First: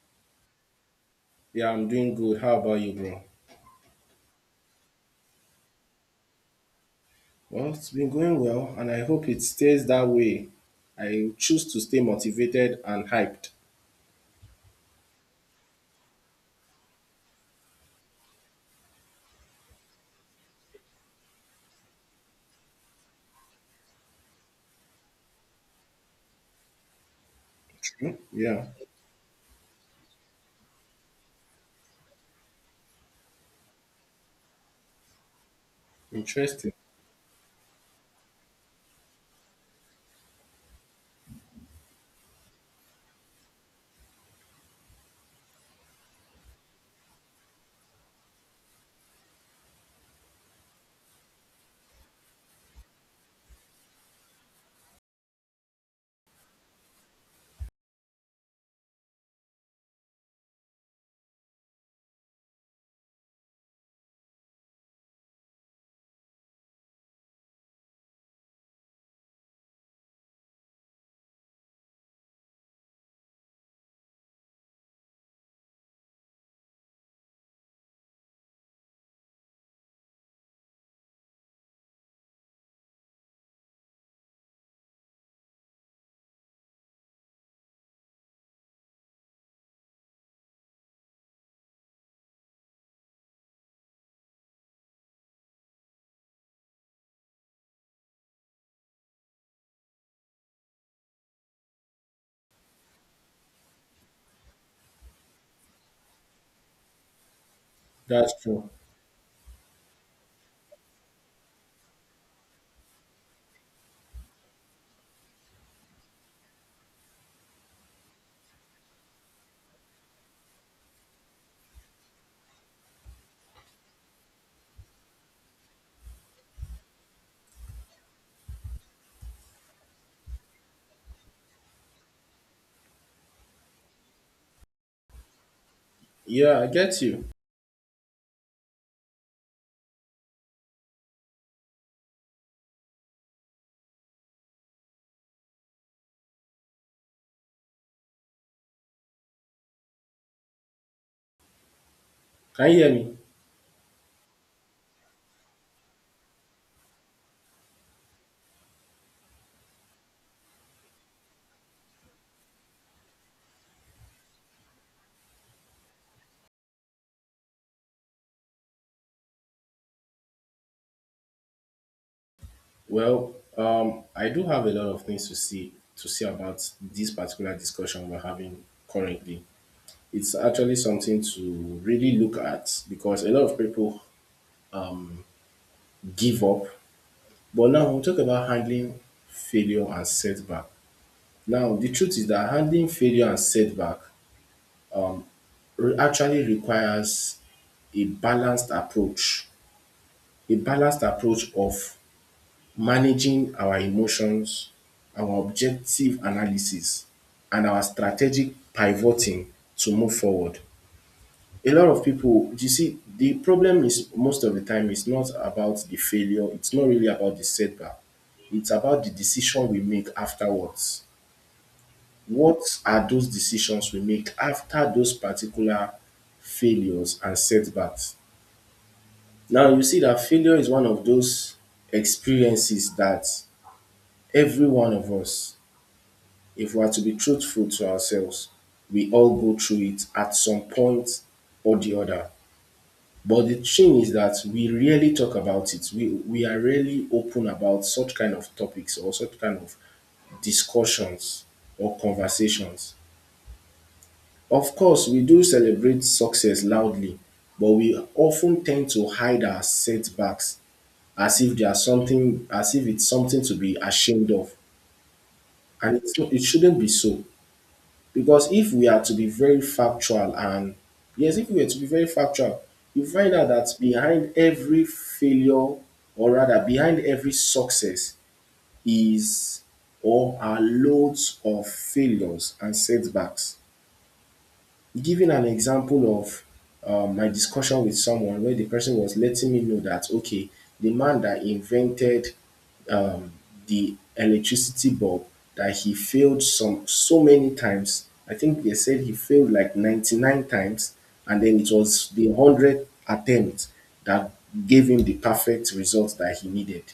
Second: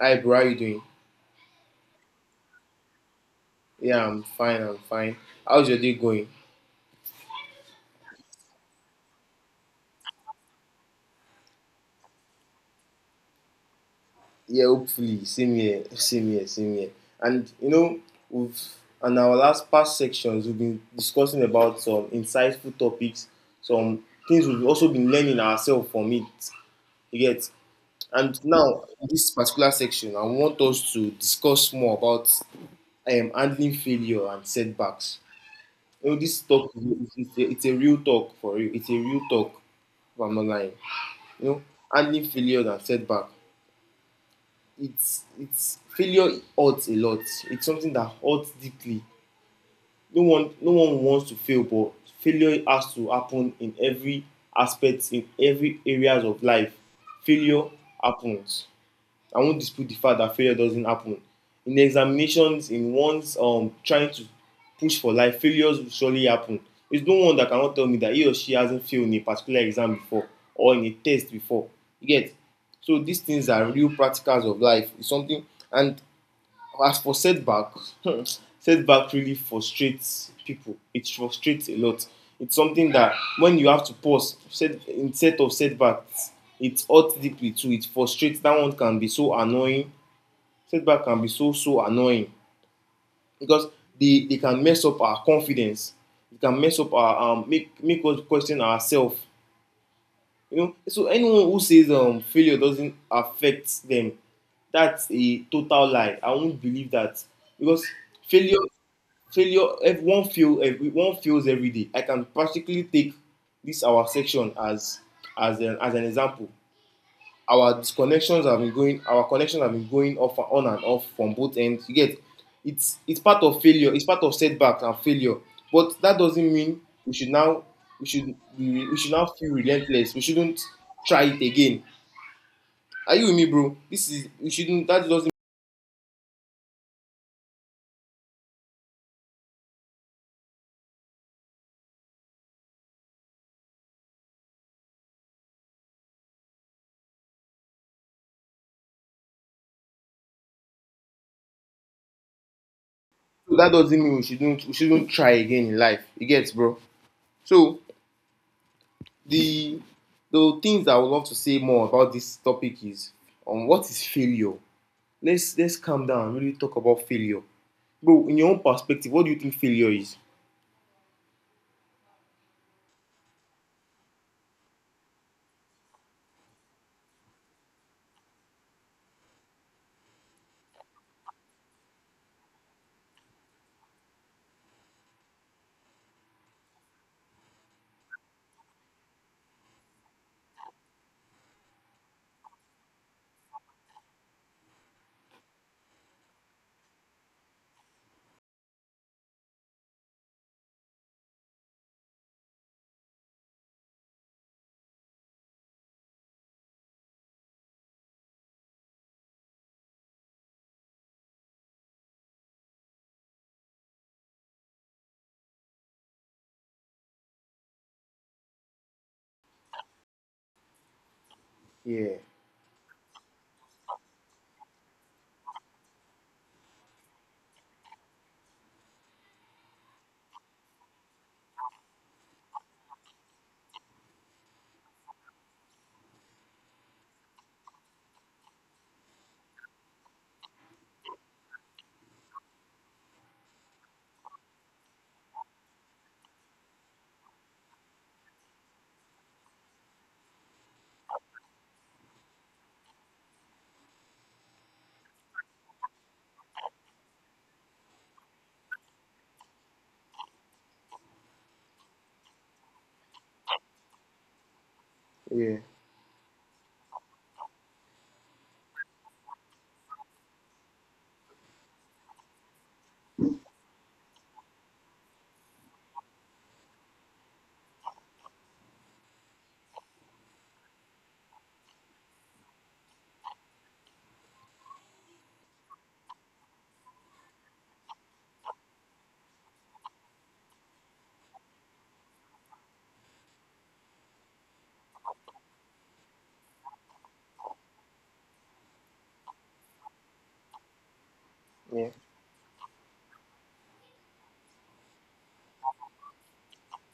Hi bro, how you doing? Yeah, I'm doing good. How about you, bro? Yeah, I'm fine, I'm fine. How's your day going? Well, it's been going well, and I hope it stays that way. I choose to stay motivated and hyped. Yeah, hopefully. Same here, same here, same here. And we've on our last past sections, we've been discussing about some insightful topics, some things we've also been learning ourselves from it. You get. True. And Yeah, now, in this particular section, I want us to discuss more about handling failure and setbacks. You know, this talk, interesting. It's a real talk for you. It's a real talk, if I'm not lying. you know, Handling failure and setback. It's Failure hurts a lot. It's something that hurts deeply. No one wants to fail, but failure has to happen in every aspect, in every areas of life. Failure happens. I won't dispute the fact that failure doesn't happen. In examinations, in one's trying to push for life, failures will surely happen. There's no one that cannot tell me that he or she hasn't failed in a particular exam before or in a test before. You get. So these things are real practicals of life. It's something. And as for setbacks, setback really frustrates people. It frustrates a lot. It's something that when you have to pause, instead of setbacks, it hurts deeply too. It frustrates. That one can be so annoying. Setback can be so so annoying because they can mess up our confidence. It can mess up our make make us question ourselves. So anyone who says failure doesn't affect them, that's a total lie. I won't believe that because That's failure true. failure if one fail every one fails every day. I can practically take this our section as as an example. Our connections have been going off and on and off from both ends. You get. It's part of failure. It's part of setbacks and failure, but that doesn't mean we should now, we should now feel relentless. We shouldn't try it again. Are you with me, bro? This is we shouldn't Yeah, I get you. Can you hear me? that doesn't mean we shouldn't try again in life. You get, bro? So the the things that I would love to say more about this topic is on what is failure? Let's calm down and really talk about failure. Bro, in your own perspective, what do you think failure is? Well, I do have a lot of things to see about this particular discussion we're having currently. It's actually something to really look at because a lot of people give up. But now we'll talk about handling failure and setback. Now, the truth is that handling failure and setback actually requires a balanced approach, a balanced approach of managing our emotions, our objective analysis, and our strategic pivoting to move forward. A lot of people, you see, the problem is most of the time it's not about the failure, it's not really about the setback, it's about the decision we make afterwards. Yeah, What are those decisions we make after those particular failures and setbacks? Now you see that failure is one of those experiences that every one of us, if we are to be truthful to ourselves, we all go through it at some point or the other. But the thing is that we rarely talk about it. We are rarely open about such kind of topics or such kind of discussions or conversations. Of course, we do celebrate success loudly, but we often tend to hide our setbacks as if they are something, as if it's something to be ashamed of. yeah, And it shouldn't be so. Because if we are to be very factual, and yes, if we are to be very factual, you find out that behind every failure, or rather behind every success, is or are loads of failures and setbacks. Giving an example of my discussion with someone where the person was letting me know that okay, the man that invented um, the electricity bulb, that he failed some so many times. I think they said he failed like 99 times, and then it yeah, was the 100th attempt that gave him the perfect result that he needed.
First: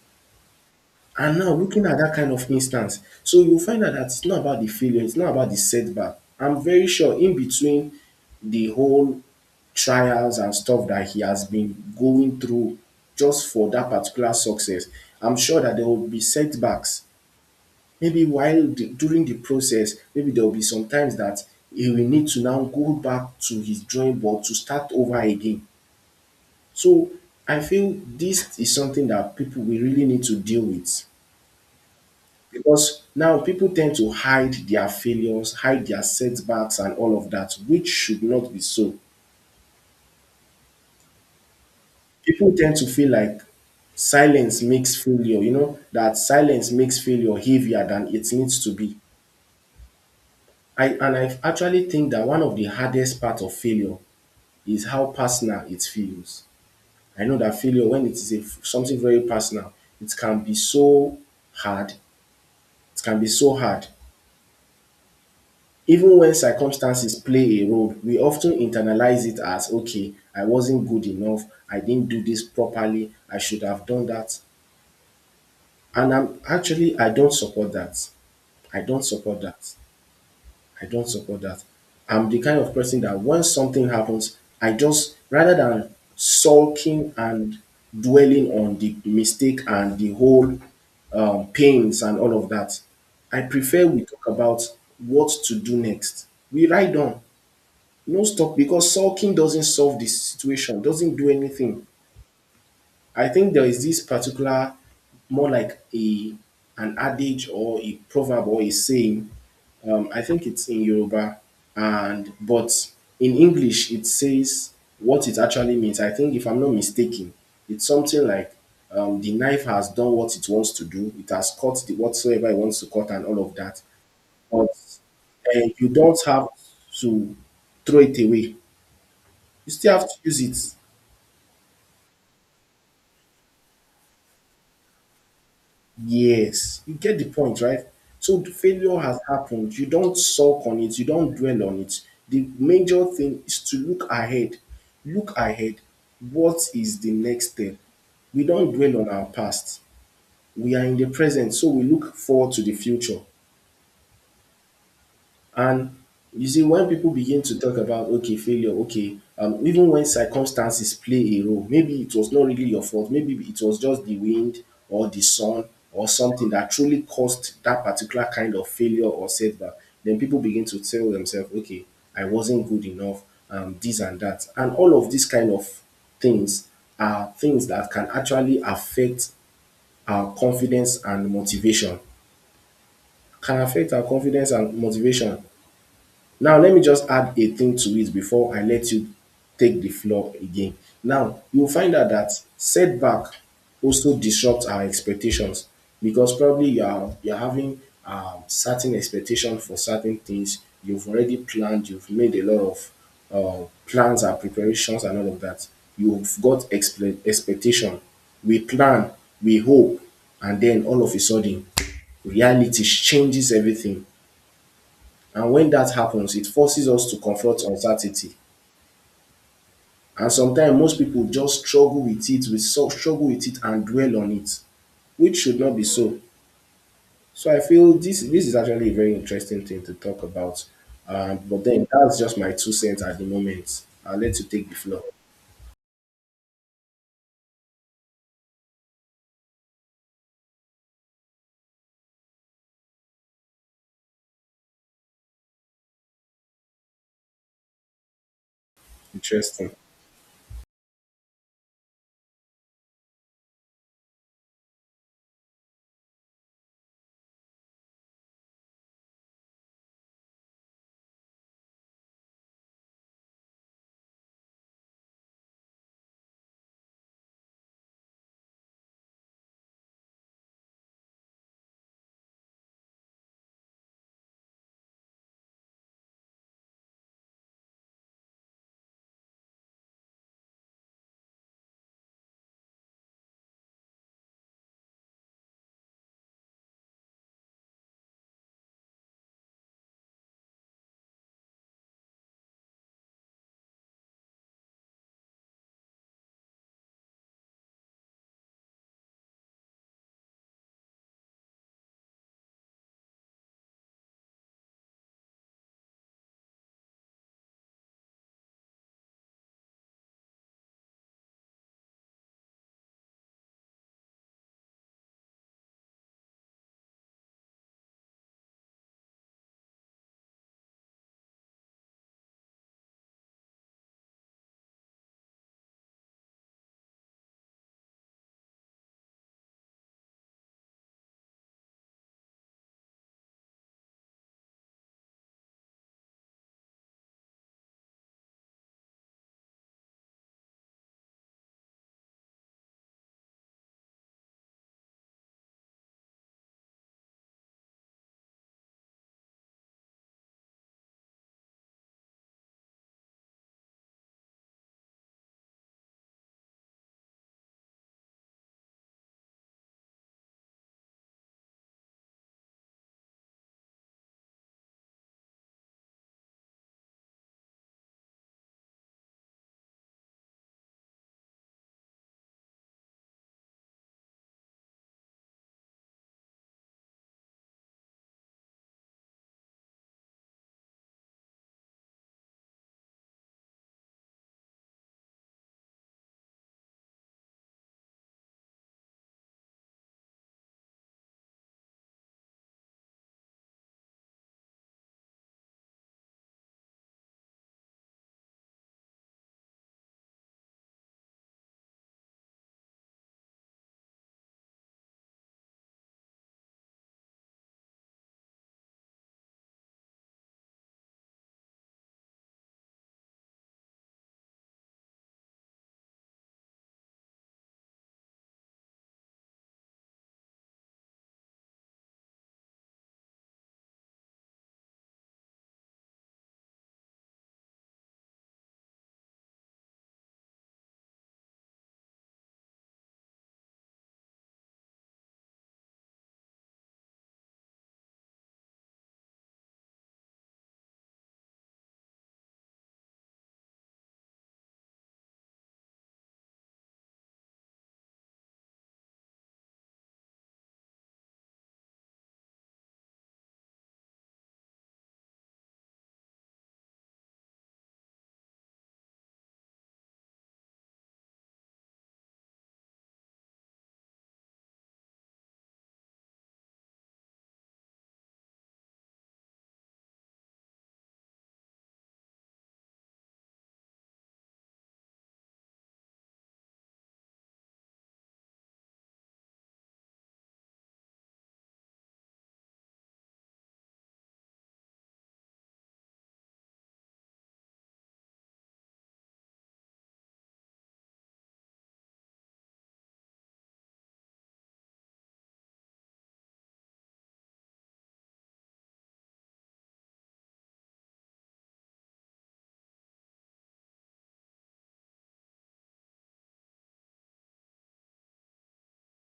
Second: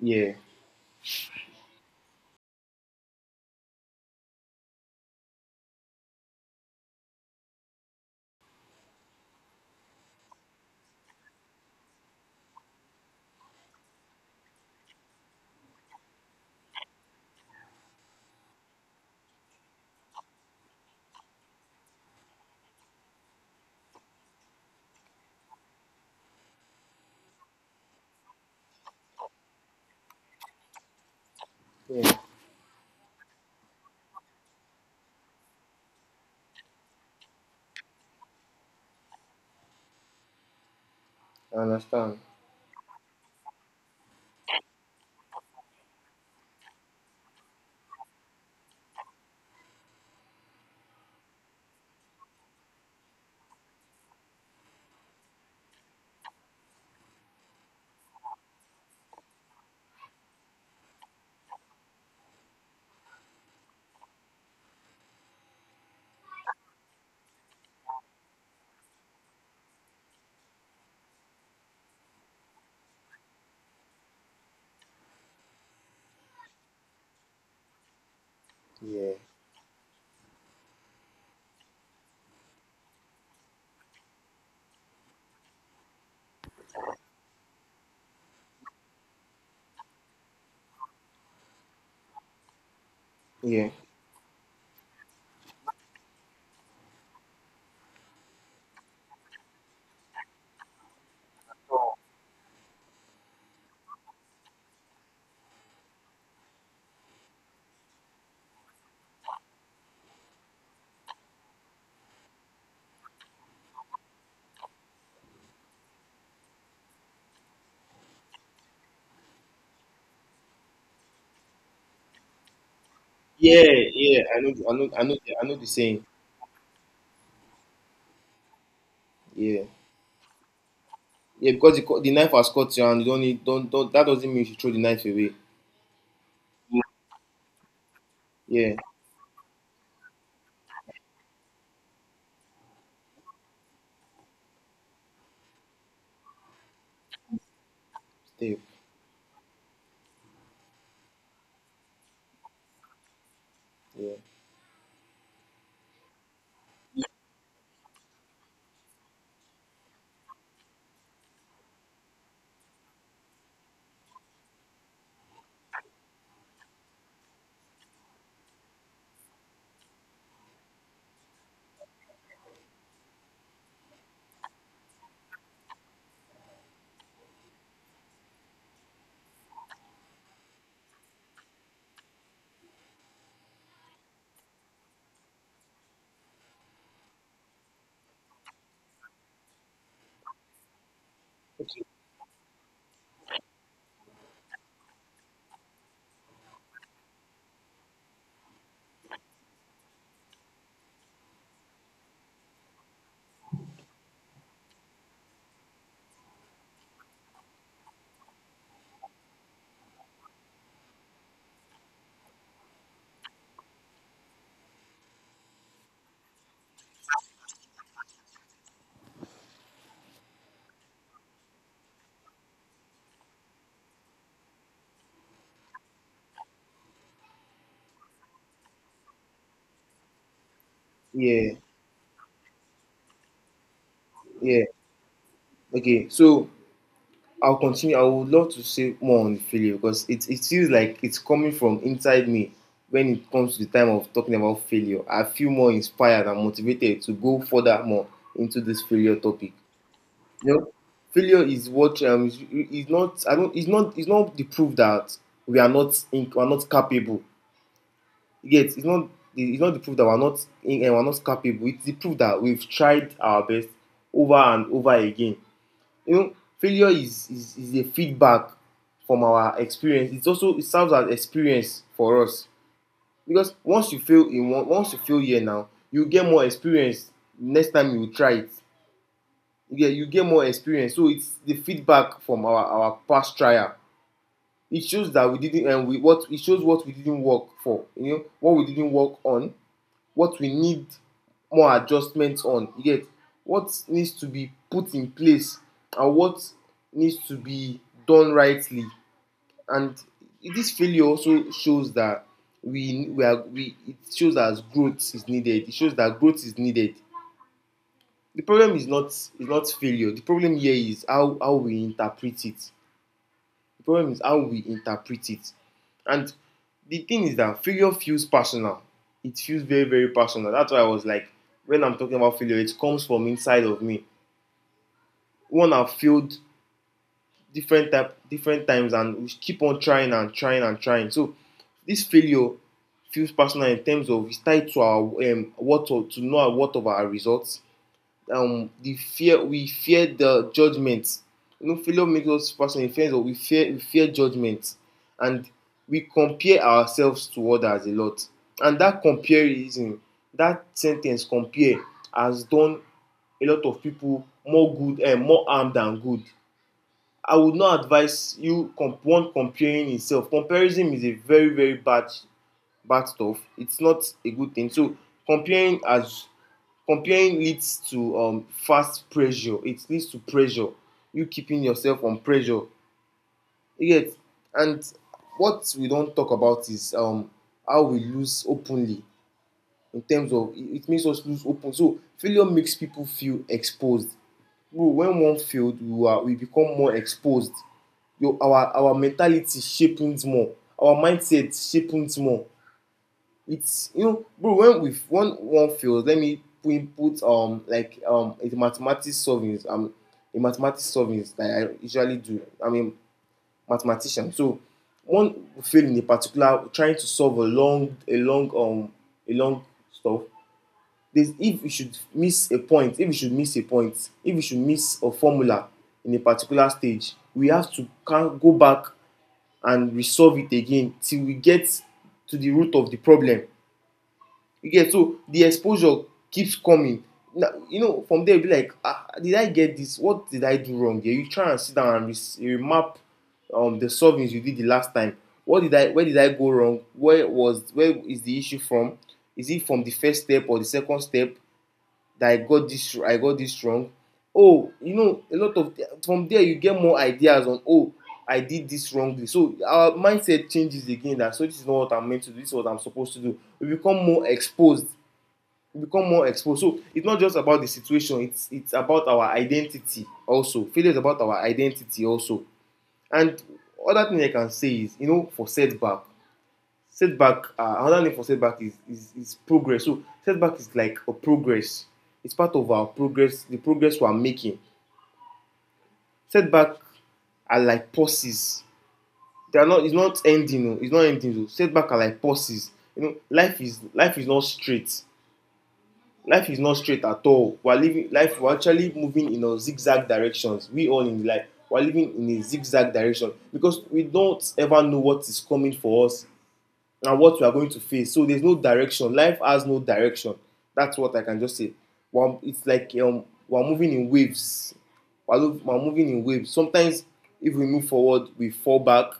yeah, And now looking at that kind of instance, so you find out dat it's not about the failure, it's not about the setback. I'm very sure in between the whole trials and stuff that he has been going through just for that particular success, I'm sure that there will be setbacks, maybe while di during the process, maybe there will be some times dat he will need to now go back to his drawing board to start over again. So I feel this is something that people we really need to deal with. yeah. Because now people tend to hide their failures, hide their setbacks and all of that, which should not be so. I understand. People tend to feel like silence makes failure, you know, that silence makes failure heavier than it needs to be. I actually think that one of the hardest part of failure is how personal it feels. I know that failure, when it is something very personal, it can be so hard. It can be so hard. Even when circumstances play a role, we often internalize it as okay, I wasn't good enough, I didn't do this properly, I should have done that. And I don't support that. I don't Yeah, support that. I don't support that. I'm the kind of person that when something happens, I just, rather than sulking and dwelling on the mistake and the whole pains and all of that, I yeah. prefer we talk about what to do next. We ride on. No stop, because sulking doesn't solve the situation, doesn't do anything. I think there is this particular, more like a an adage or a proverb or a saying. I think it's in Yoruba, and but in English it says what it actually means. I think if I'm not mistaken, it's something like the knife has done what it wants to do. It has cut the whatsoever it wants to cut and all of Yeah, that. yeah. I know But I know I know the you saying. don't have to throw it away, Yeah. you still have to use it. Yeah, because the knife has cut you, and you don't need don't that doesn't mean you should throw the knife away. Yes, you get the point, right? So the Yeah. failure has happened. You don't sulk on it. You don't dwell on it. The major thing is to look ahead. Look ahead. What is the next step? We Stay. don't dwell on our past. We are in the present, so we look forward to the future. Yeah. And you see, when people begin to talk about okay, failure, okay, even when circumstances play a role, maybe it was not really your fault, maybe it was just the wind or the sun or something that truly caused that particular kind of failure or setback, then people begin to tell themselves, okay, I wasn't good enough, this and that. And all of these kind of things are things that can actually affect our confidence and motivation. Can affect our confidence and motivation. Now let me just add a thing to it before I let you take the floor again. Now you will Okay. find out that setback also disrupt our expectations, because probably you're having certain expectation for certain things. You've already planned. You've made a lot of plans and preparations and all of that. You've got expectation. We plan. We hope, and then all of a sudden, reality changes everything, and when that happens, it forces us to confront uncertainty. And sometimes most people just struggle with it, we so struggle with it and dwell on it, which should not be so. So I feel this is actually a very interesting thing to talk about. Yeah, But then that's just my two cents at the moment. I'll let you yeah. take the floor. Okay, so I'll continue. I would love to say more on failure because it feels like it's coming from inside me when it comes to the time of talking about failure. I feel more inspired and motivated to go further more into this failure topic. Interesting. You know, failure is what is not I don't it's not the proof that we are not capable. Yet it's not the proof that we're not capable. It's the proof that we've tried our best over and over again. you know Failure is a feedback from our experience. It serves as experience for us because once you fail here, now you get more experience. Next time you try it, you get more experience. So it's the feedback from our past trial. It shows that we didn't we what it shows what we didn't work for, what we didn't work on, what we need more adjustments on. You get. What needs to be put in place, and what needs to be done rightly. And this failure also shows that, we are we it shows that growth is needed. It shows that growth is needed. The problem is not, failure. The problem here is how we interpret it. The problem is how we interpret it. And the thing is that failure feels personal. It feels very very personal. That's why I was like, when I'm talking about failure, it comes from inside of me. One have failed different type different times, and we keep on trying and trying and trying. So this failure feels personal in terms of it's tied to our what of, to know what of our results, the fear we fear the judgment. Failure makes us person in fear. We fear judgment, and we compare ourselves to others a lot. And that comparison, that sentence compare, has done a lot of people more good and more harm than good. I would not advise one comparing itself. Comparison is a very very bad bad stuff. It's not a good thing. So comparing has comparing leads to fast pressure. It leads to pressure. You keeping yourself on pressure. You get. And what we don't talk about is how we lose openly, in terms of it makes us lose open. So failure makes people feel exposed. Bro, when one failed, we become more exposed. Your our mentality sharpens more. Our mindset sharpens more. It's you know bro When we when one fails, let me put put like a mathematics solving, a mathematics solving that I usually do. I'm a mathematician. So one field in a particular trying to solve a long, a long stuff. There's if you should miss a point if you should miss a point if you should miss a formula in a particular stage, we have to can go back and resolve it again till we get to the root of the problem. You get. So the exposure keeps coming. Now, from there, you'll be like, did I get this? What did I do wrong here? You try and sit down and remap the solvings you did the last time. What did I? Where did I go wrong? Where was? Where is the issue from? Is it from the first step or the second step that I got this? I got this wrong. Oh, a lot of from there you get more ideas on. Oh, I did this wrongly. So our mindset changes again. That So this is not what I'm meant to do. This is what I'm supposed to do. We become more exposed, become more exposed. So it's not just about the situation, it's about our identity also. Failure is about our identity also. And other thing I can say is, for setback. Setback, another name for setback is progress. So setback is like a progress. It's part of our progress, the progress we are making. Setback are like pauses. They are not it's not ending, it's not ending. Oh. Setback are like pauses. Life is not straight. Life is not straight at all. We're living life We're actually moving in a zigzag directions. We're living in a zigzag direction because we don't ever know what is coming for us and what we are going to face. So there's no direction. Life has no direction. That's what I can just say. Well, it's like we're moving in waves. We're, we're moving in waves. Sometimes if we move forward, we fall back.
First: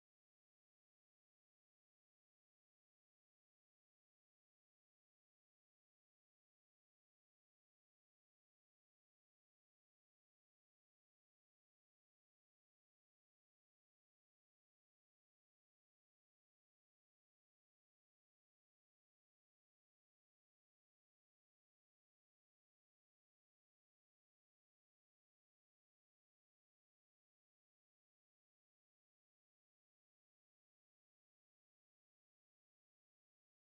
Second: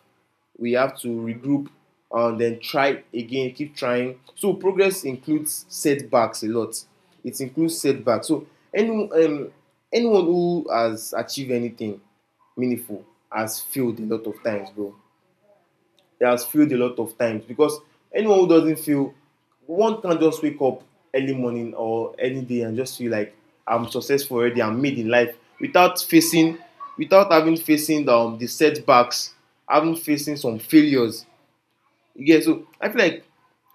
We have to regroup and then try again, keep trying. So progress includes setbacks a lot. It includes setbacks. So any um, anyone who has achieved anything meaningful has failed a lot of times, bro, that has failed a lot of times because anyone who doesn't feel one can just wake up early morning or any day and just feel like I'm successful already, I'm made in life without facing, without having facing the setbacks, having facing some failures. Yeah, so I feel like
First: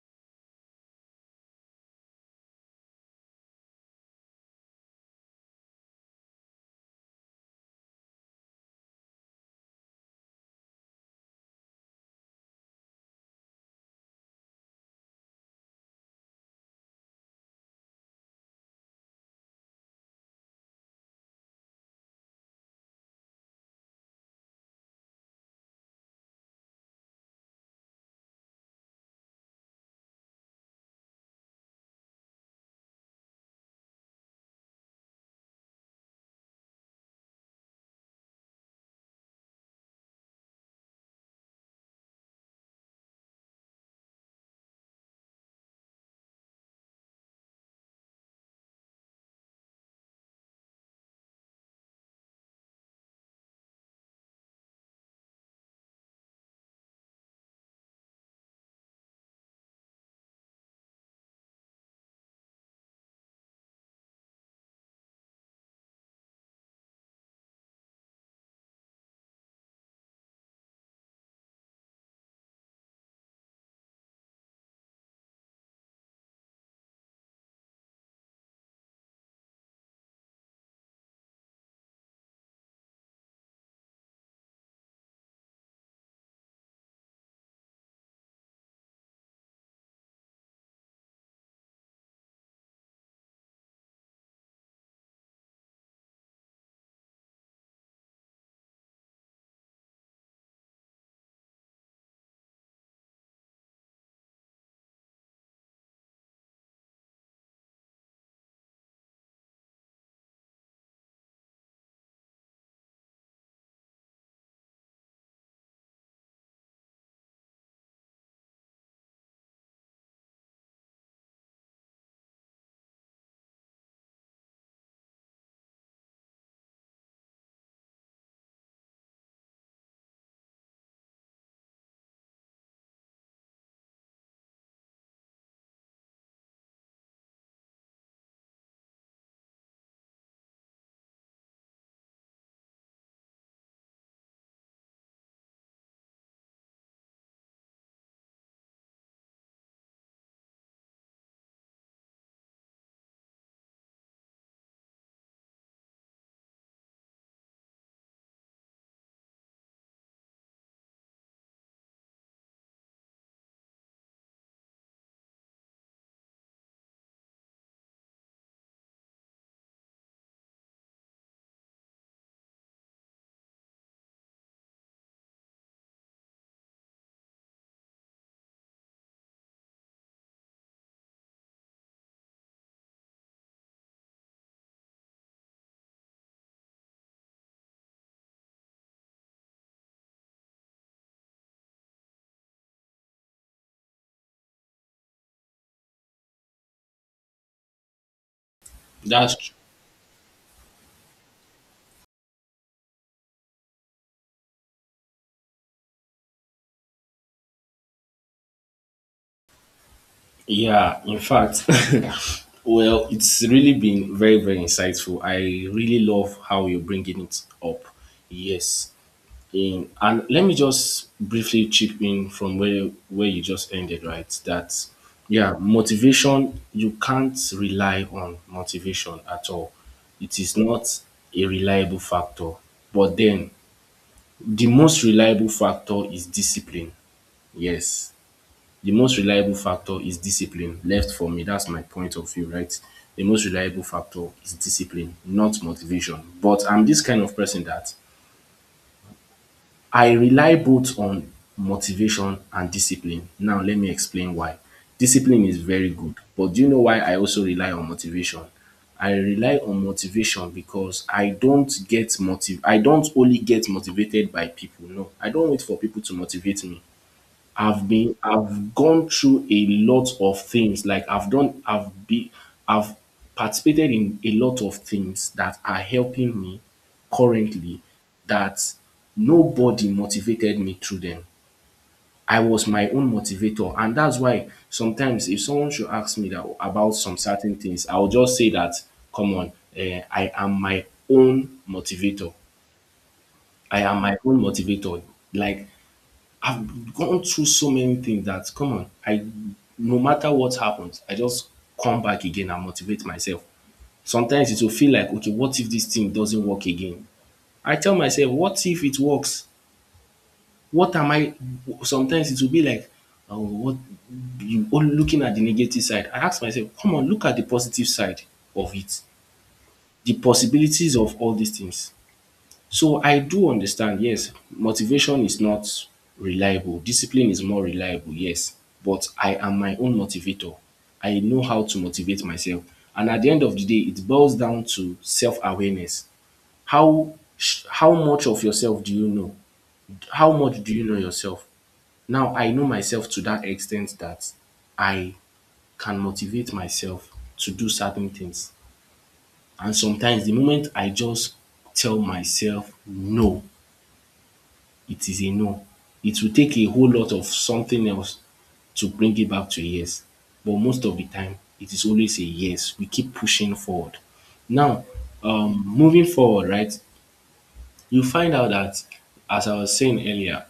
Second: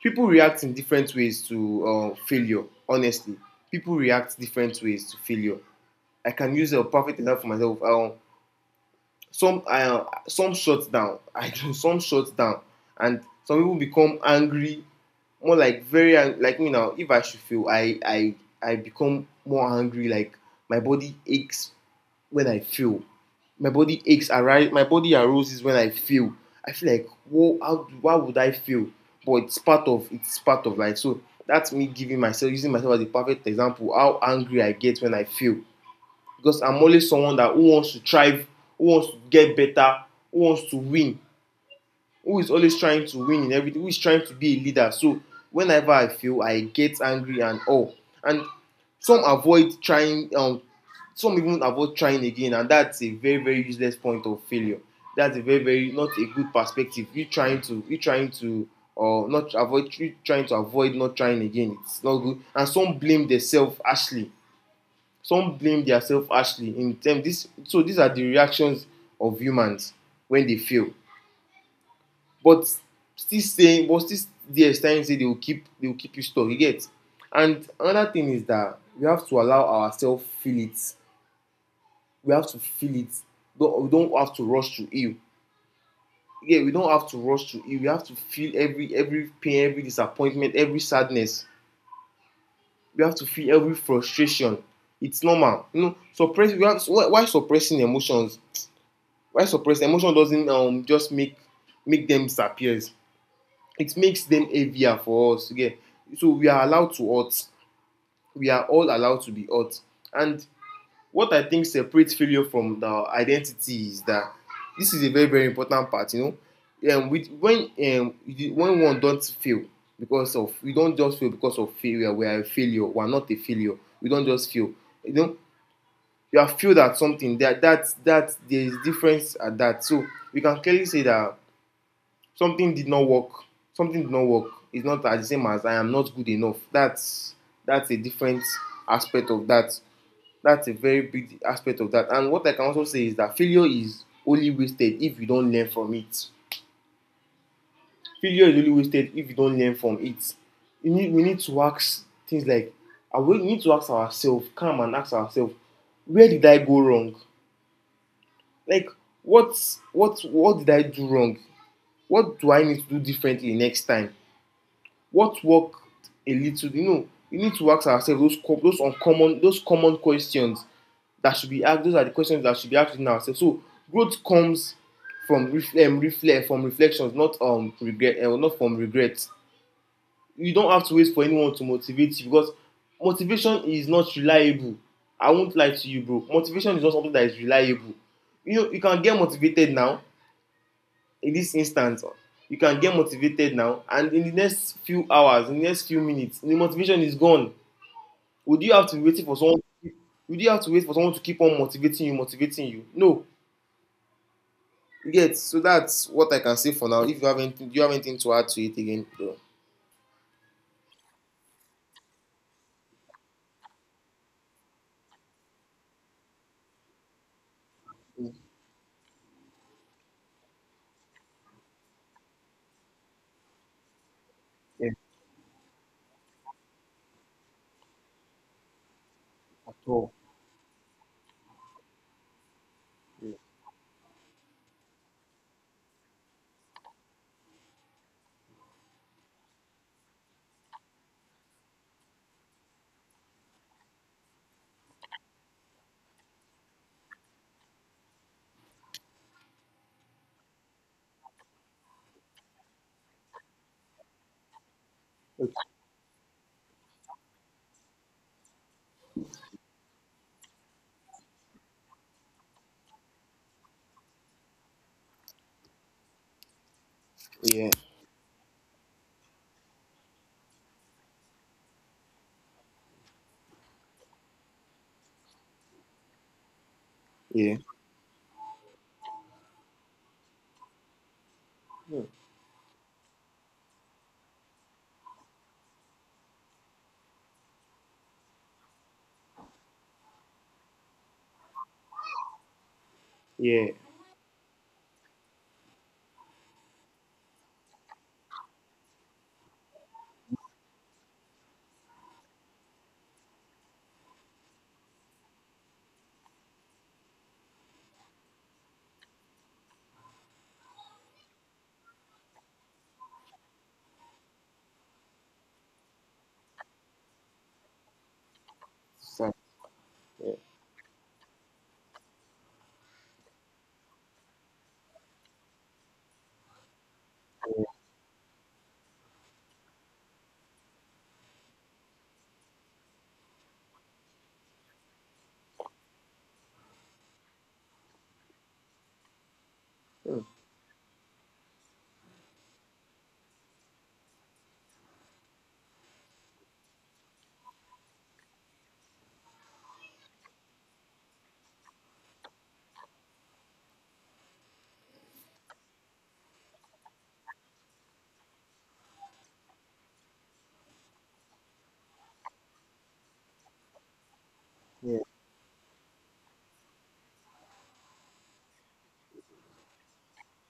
people react in different ways to failure. Honestly, people react different ways to failure. I can use a perfect example for myself. Some shut down, I know, some shut down and some people become angry, more like very like me now. If I should fail, I become more angry. Like, my body aches when I fail. My body arises when I fail. I feel like, whoa, how why would I fail? But it's part of life. So that's me giving myself, using myself as a perfect example how angry I get when I fail, because I'm always someone that, who wants to thrive, who wants to get better, who wants to win, who is always trying to win in everything, who is trying to be a leader. So whenever I feel, I get angry and all. And some avoid trying, some even avoid trying again, and that's a very very useless point of failure. That's a very very not a good perspective. You trying to or not avoid you trying to avoid not trying again. It's not good. And some blame themselves, actually some blame their self harshly in terms. This So these are the reactions of humans when they fail. But still saying but still, there starting say they will keep you stuck, you get. And another thing is that we have to allow ourselves feel it. We have to feel it. We don't have to rush to heal. Yeah, we don't have to rush to heal. We have to feel every pain, every disappointment, every sadness. We have to feel every frustration. It's normal, suppressing emotions. Why suppressed, emotion doesn't just make make them disappear. It makes them heavier for us. Yeah. So we are allowed to hurt. We are all allowed to be hurt. And what I think separates failure from the identity is that this is a very very important part. You know, with, um, when one don't fail, because of, we don't just fail because of failure. We are a failure. We are not a failure. We don't just fail. You know, you have failed at something. That, there is difference at that. So we can clearly say that something did not work, something did not work. It's not as the same as I am not good enough. That's a different aspect of that. That's a very big aspect of that. And what I can also say is that failure is only wasted if you don't learn from it. Failure is only wasted if you don't learn from it. You need, we need to ask things like, we need to ask ourselves, come and ask ourselves, where did I go wrong? Like, what, what did I do wrong? What do I need to do differently next time? What worked? A little, you know, we need to ask ourselves those those uncommon, those common questions that should be asked. Those are the questions that should be asked within ourselves. So growth comes from reflections, not regret, not from regret. You don't have to wait for anyone to motivate you, because motivation is not reliable. I won't lie to you, bro, motivation is not something that is reliable. You know, you can get motivated now, in this instance. You can get motivated now, and in the next few hours, in the next few minutes, the motivation is gone. Would you have to be waiting That's for tr- someone? Would you have to wait for someone to keep on motivating you? No. Yes. So that's what I can say for now. If you have anything, do you have anything to add to it again? No. yeah. In fact, well, it's really been very very insightful. I really love how you're bringing it up. Yes. In and let me just briefly chip in from where you just ended, right? That Yeah. yeah, motivation, you can't rely on motivation at all. At all. It is not a reliable factor. But Yeah. then the most reliable factor is discipline. Yes. The most reliable factor is discipline. Left for me, that's my point of view, right? The most reliable factor is discipline, not motivation. But I'm this kind of person that I rely both on motivation and discipline. Now let me explain why. Discipline is Okay. very good, but do you know why I also rely on motivation? I rely on motivation because I don't only get motivated by people. No, I don't wait for people to motivate me. Yeah, I've gone through a lot of things. Like I've participated in a lot of things that are helping me yeah, currently, that nobody motivated me through them. I was my own motivator. And that's why sometimes if someone should ask me that about some certain things, I'll just say that, come on, eh, I am my own motivator. yeah. I am my own motivator. Like I've gone through so many things that come on, I, no matter what happens, I just come back again and motivate myself. Sometimes it will feel like okay, what if this thing doesn't work again? I tell myself, what if it works? What am I sometimes it will be like oh, what, you all looking at the negative side. I ask myself, come on, look at the positive side of it. Fine. The Yeah. possibilities of all these things. So I do understand, yes, motivation is not reliable, discipline is more reliable, yes, but I am my own motivator. I know how to motivate myself. And at the end of the day, it boils down to self awareness. How how much of yourself do you know? Mm. How much do you know yourself? Now I know myself to that extent that I can motivate myself to do certain things. And sometimes the moment I just tell myself no, it is a no. It will take a whole lot of something else to bring it back to a yes. But most of the time, it is always a yes. We keep pushing forward. Now, Yeah. Moving forward, right, you find out that, as I was saying earlier,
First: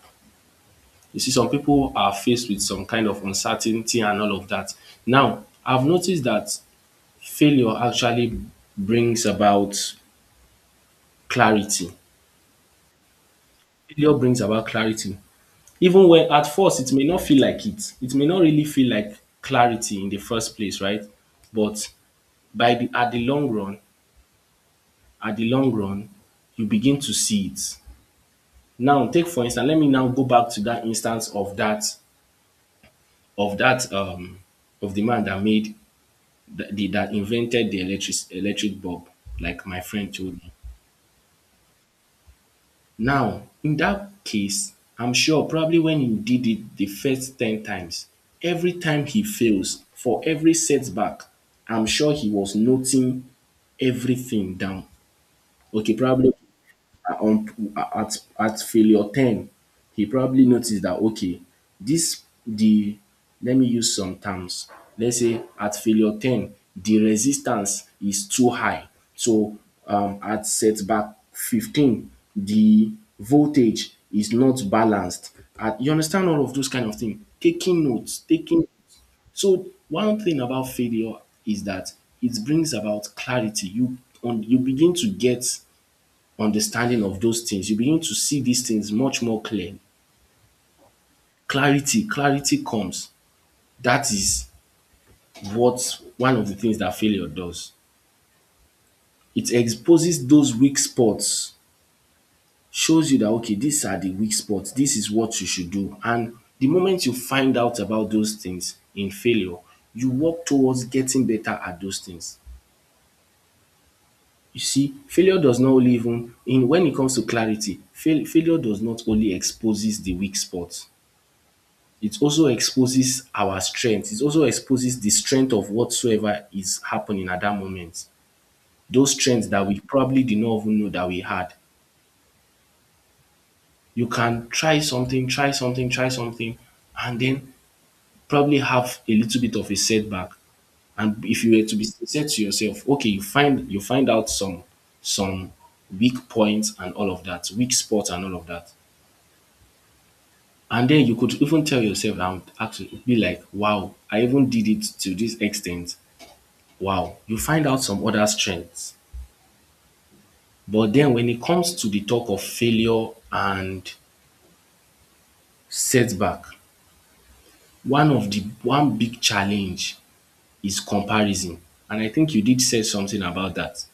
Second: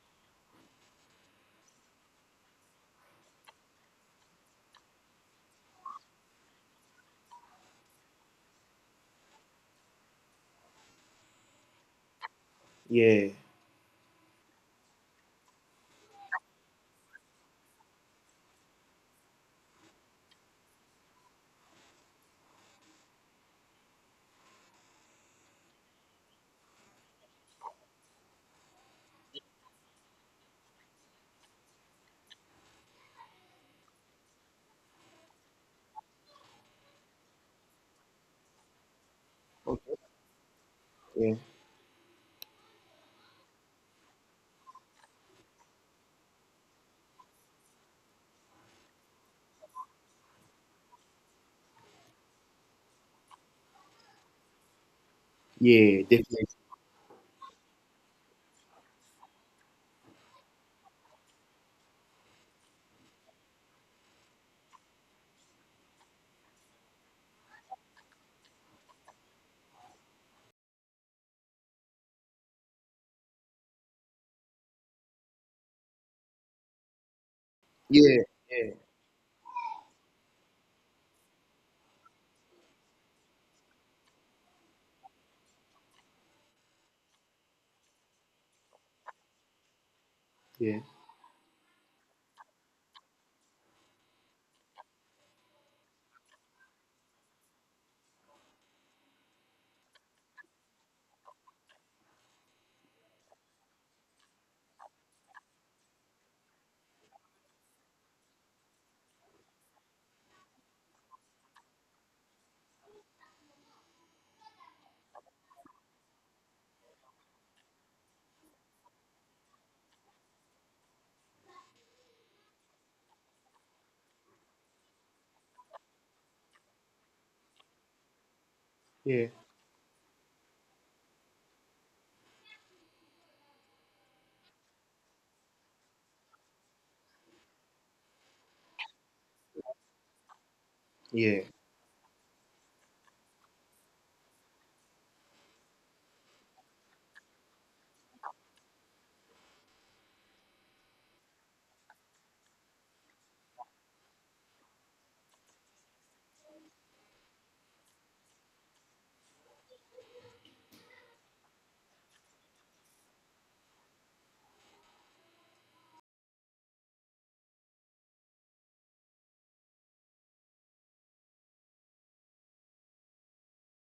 you see, some people are faced with some kind of uncertainty and all of that. Now, I've noticed that failure actually brings about clarity. Yeah. Failure brings about clarity. Even when at first it may not feel like it may not really feel like clarity in the first place, right? But by the at the long run, at the long run you begin to see it. Now take, for instance, let me now go back to that instance of that of that of the man that made that invented the electric bulb, like my Okay. friend told me. Yeah. Now, in that case, I'm sure probably when you did it the first 10 times, every time he fails, for every setback, I'm sure he was noting everything down. Okay, Yeah, probably, definitely. are on at failure 10 he probably noticed that, okay, this the let me use some terms. Let's say at failure 10 the resistance is too high. So, at setback 15 the voltage is not balanced at You understand all of those kind of things, taking notes, Yeah. taking Yeah, So one thing about failure is that it brings about clarity. You begin to get understanding of those things, you begin to see these things much more clear. yeah. Clarity, clarity comes. That is what one of the things that failure does. It exposes those weak spots, shows you that, okay, these are the weak spots, this is what you should do. And the moment you find out about those things in failure, you work towards getting better at those things. You see, failure does not only, even in when it comes to clarity, failure does not only exposes the weak spots, it also exposes our strength. It also exposes the strength of whatsoever is happening at that moment. Those Yeah. strengths that we probably did not even know that we had. You can try something, try something, try something, and then probably have a little bit of a setback. And Yeah. if you were to be sincere to yourself, okay, you find out some weak points and all of that, weak spots and all of that. And then you could even tell yourself and actually be like, wow, I even did it to this extent. Wow, you find out some other strengths. But then when it comes to the talk of failure and setback, one of the one big challenge is comparison. And I think you did say something about that.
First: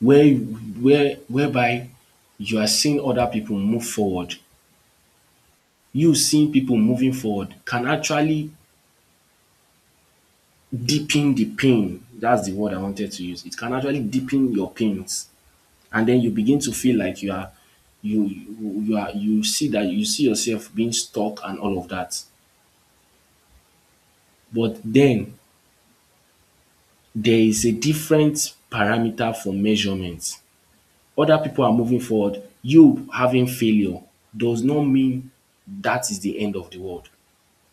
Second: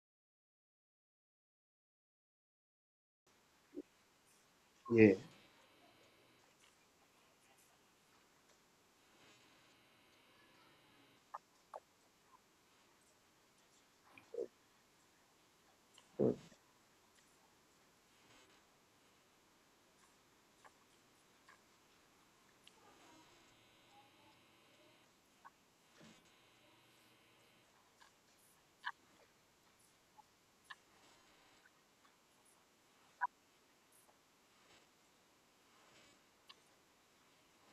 Whereby you are seeing other people move forward. Yeah. You seeing people moving forward can actually deepen the pain. That's the word I wanted to use. It can actually deepen your pains, and then you begin to feel like you are you you you are you see that you see yourself being stuck and all of that. But then there is a different parameter for measurement. Other people are moving forward. You having failure does not mean that is the end of the world.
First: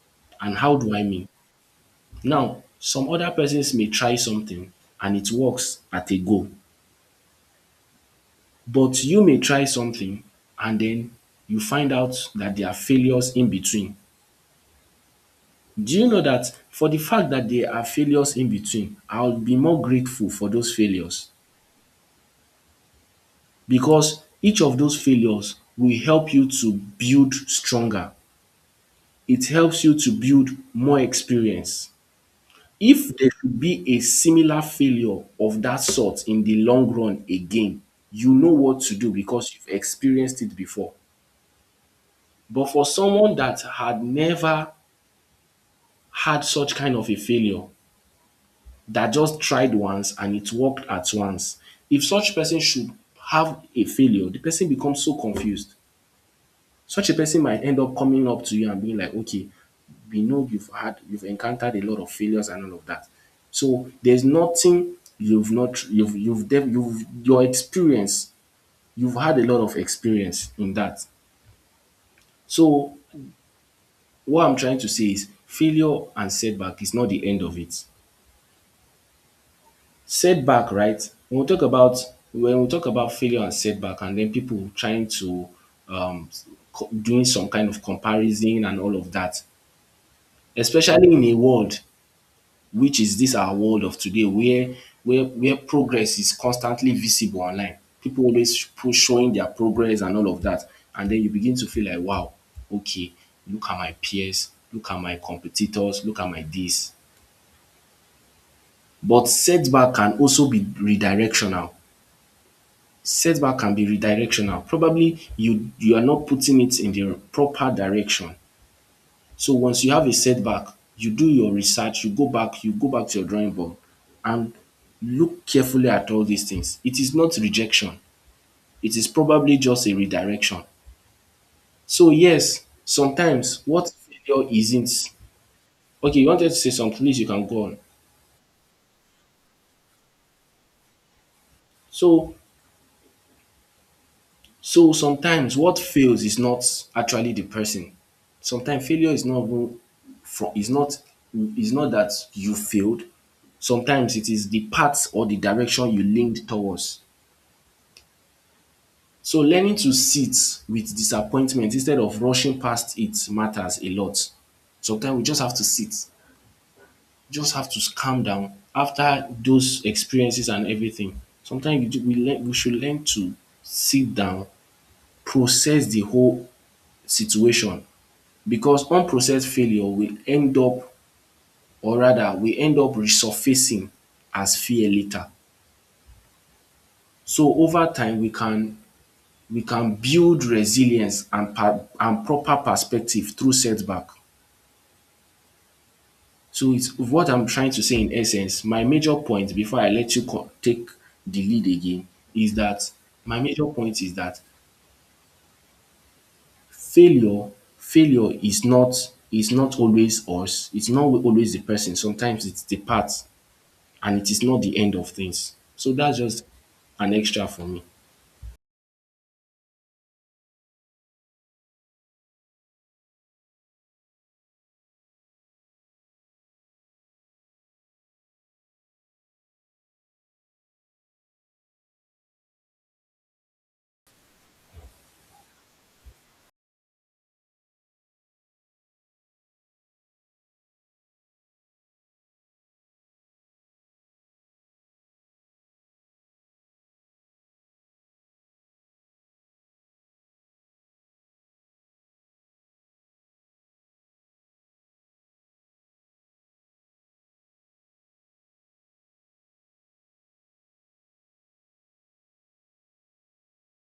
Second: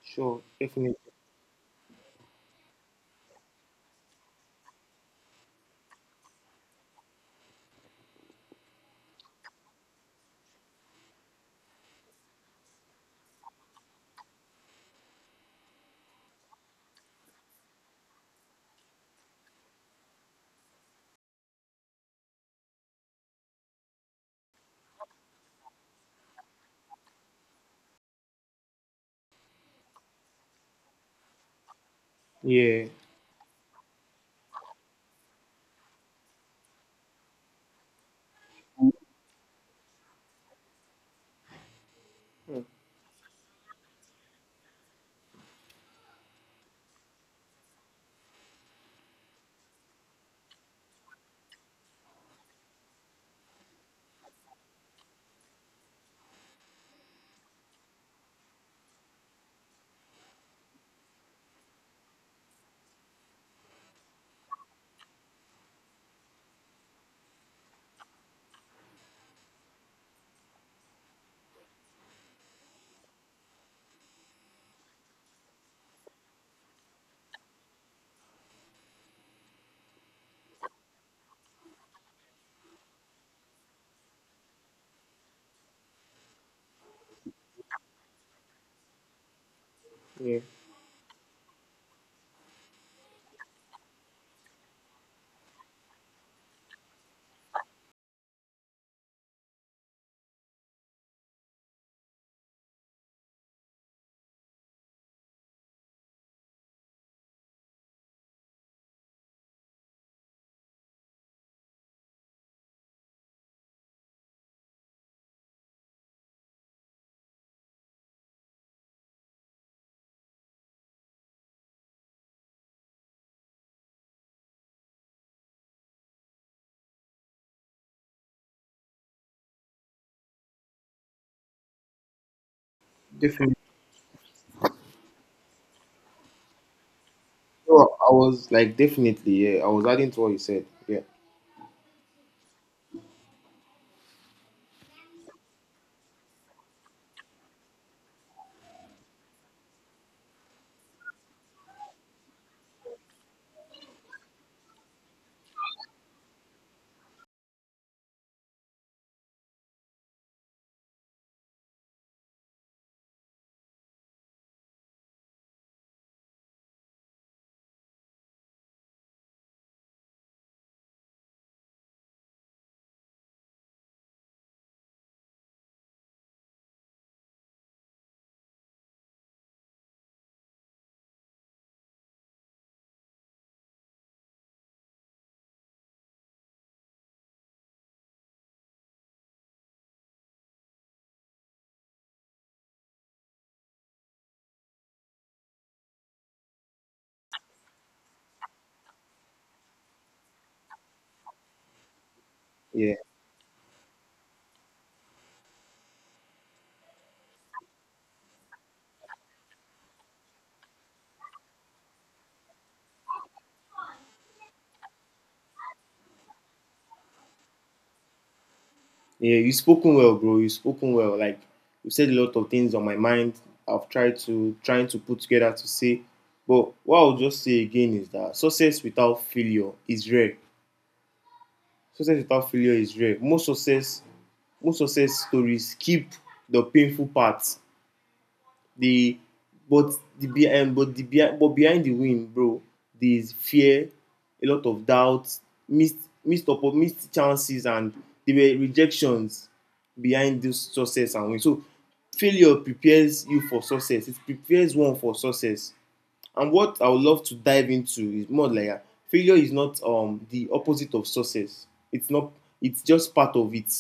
Sure, And how definitely. do I mean? Now, some other persons may try something and it works at a go. But you may try something and then you find out that there are failures in between. Do you know that for the fact that there are failures in between, I will be more grateful for those failures, because each of those failures will help you to build stronger. It helps you to build more experience. Yeah If there should be a similar failure of that sort in the long run again, you know what to do because you've experienced it before. But for someone that had never had such kind of a failure, that just tried once and it worked at once. If such person should have a failure, the person becomes so confused. Such a person might end up coming up to you and being like, okay, we know you've had, you've encountered a lot of failures and all of that. So there's nothing you've not, you've, your experience, you've had a lot of experience in that. So what I'm trying to say is failure and setback is not the end of it. Setback, right? When we talk about failure and setback, and then people trying to um, doing some kind of comparison and all of that, Yeah. especially in a world which is this our world of today, where progress is constantly visible online. People always push showing their progress and all of that, and then you begin to feel like, wow, okay, look at my peers, look at my competitors, look at my this. But setback can also be redirectional. Setback can be redirectional. Probably you are not putting it in the proper direction. So once you have a setback, you do your research, you go back to your drawing board and look carefully at all these things. It is not rejection. It is probably just a redirection. So yes, Definitely. sometimes what failure isn't. Okay, you wanted to say something, please, you can go on. No, I was like definitely, yeah. I was adding to what you said. Yeah. So So sometimes what fails is not actually the person. Sometimes failure is not even from is not that you failed. Sometimes it is the path or the direction you leaned towards. So learning to sit with disappointment instead of rushing past it matters a lot. Sometimes we just have to sit, just have to calm down after those experiences and everything. Sometimes you do, we learn, we should learn to sit down, process the whole situation, because unprocessed failure will end up, or rather we end up resurfacing as fear later. So over time we can build resilience and proper perspective through setback. So it's what I'm trying to say in essence. My major point, before I let you take the lead again, is that Yeah. my major point is that failure failure is not, is not always us. It's not always the person. Sometimes it's the path, and it is not the end of things. So that's just an extra for me. Yeah. You spoken well, bro. You spoken well. Like, you said a lot of things on my mind. I've tried to trying to put together to say. But what I'll just say again is that success without failure is rare. Success without failure is rare. Most success stories keep the painful part, the, but the behind but the behind but behind the win, bro, there is fear, a lot of doubt, missed, missed oppo missed chances, and there were rejections behind those success and win. So failure prepares you for success. It prepares one for success. And what I would love to dive into is more like, ah, failure is not the opposite of success. It's not, it's just part of it.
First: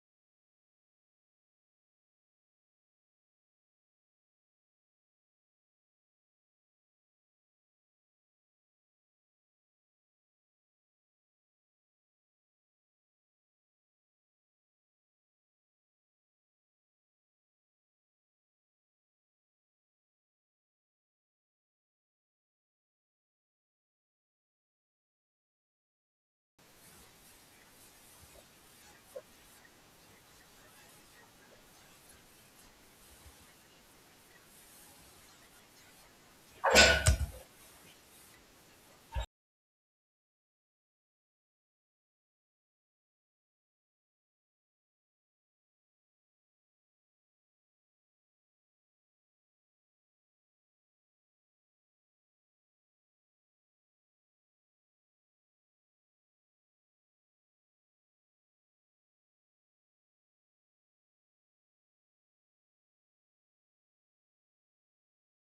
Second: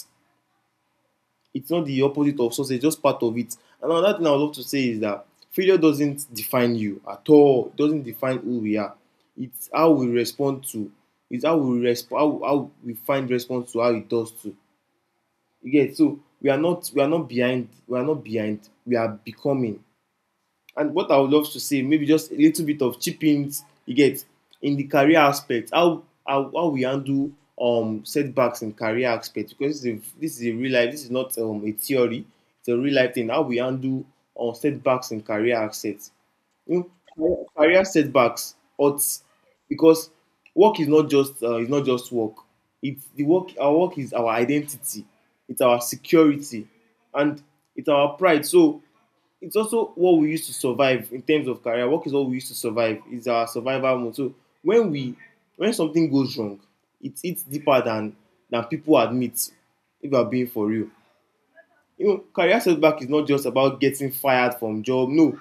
It's not the opposite of success, it's just part of it. And another thing I would love to say is that failure doesn't define you at all. It doesn't define who we are. It's how we respond to it's how we respond how we find response to how it does to. You get it? So we are not, we are not behind, we are becoming. And what I would love to see, maybe just a little bit of chippings, you get, in the career aspect, how we handle setbacks in career aspect, because this is a real life, this is not a theory, it's a real life thing. How we handle setbacks in career assets. You know, career setbacks odds, because work is not just it's not just work. It's the work, our work is our identity, it's our security, and it's our pride. So it's also what we use to survive in terms of career. Work is what we use to survive. It's our survival mode. So when we, when something goes wrong, it's deeper than people admit. If you're being for real, you know, career setback is not just about getting fired from job. No,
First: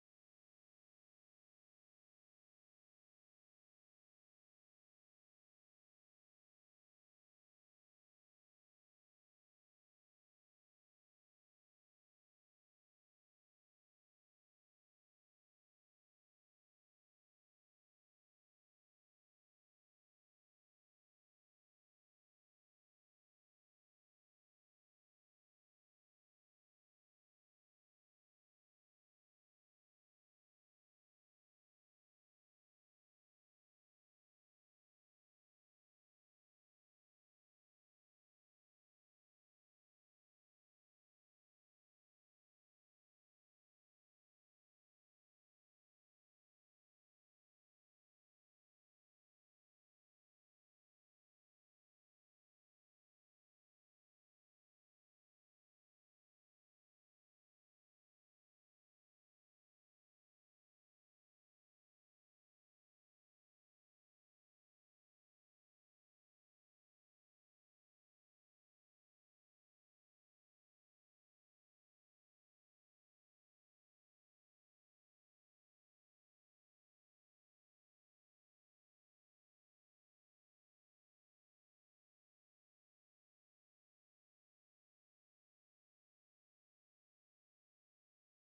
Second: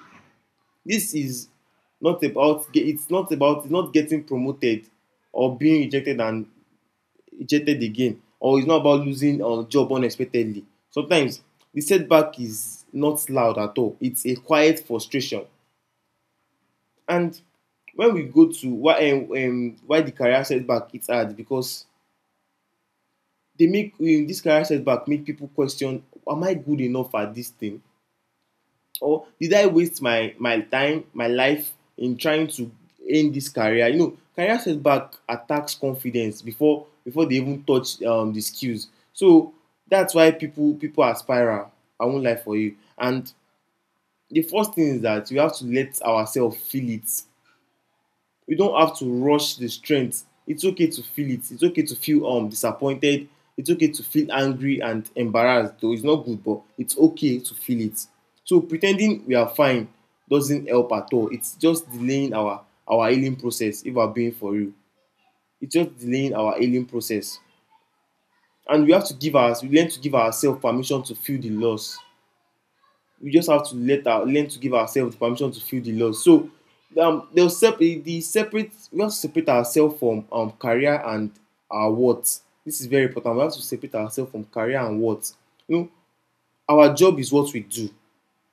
this is not about. It's not about. It's not getting promoted or being rejected and rejected again. Or it's not about losing a job unexpectedly. Sometimes the setback is not loud at all. It's a quiet frustration. And when we go to why, why the career setback, it's hard because they make, this career setback make people question: am I good enough at this thing, or did I waste my my time, my life in trying to end this career? You know, career setback attacks confidence before they even touch the skills. So that's why people, people are spiral. I won't lie for you. And the first thing is that we have to let ourselves feel it. You don't have to rush the strength. It's okay to feel it. It's okay to feel disappointed. It's okay to feel angry and embarrassed, though it's not good, but it's okay to feel it. So pretending we are fine doesn't help at all. It's just delaying our healing process. If we're being for real, it's just delaying our healing process. And we have to give our, we learn to give ourselves permission to feel the loss. We just have to let our, learn to give ourselves the permission to feel the loss. So they'll sep the separate we have to separate ourselves from career and our worth. This is very important. We have to separate ourselves from career and worth. You know, our job is what we do,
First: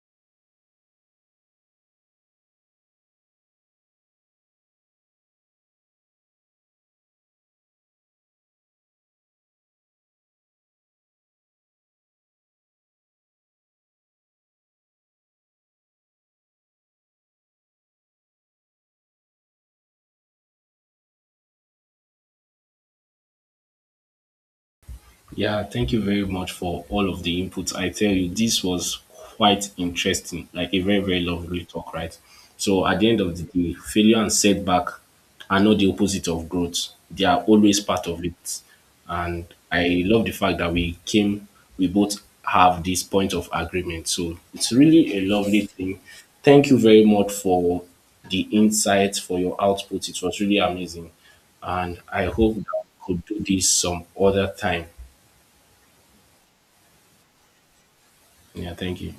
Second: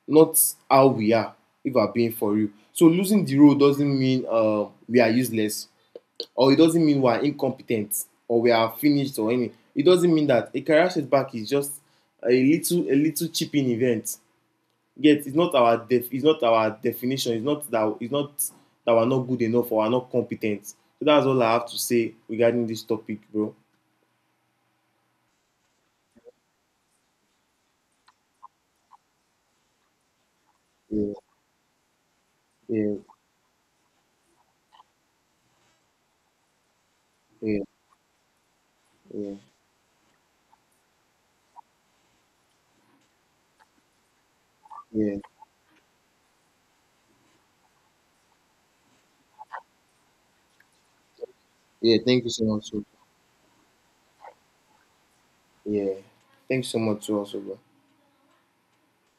not how we are. If we're being for real, so losing the role doesn't mean, we are useless, or it doesn't mean we are incompetent or we are finished or anything. It doesn't mean that. A career setback is just a little, a little chipping event, yet it's not our def it's not our definition. It's not that, it's not that we're not good enough or we're not competent. So that's all I have to say regarding this topic, bro. Yeah, thank you very much for all of the inputs. I tell you, this was quite interesting, like a very, Yeah, very lovely talk, right? So, yeah, at the end of the day, failure and setback are not the opposite of growth, they are yeah, always part of it. yeah, And I love the fact that we came, we both have this point of agreement. So, it's yeah, really a lovely thing. Thank you very much for the insights, for your output. It was really amazing. yeah. And Thank I you so hope that much. we could do this some other time. Yeah. Thanks so much to also, bro. Yeah, thank you.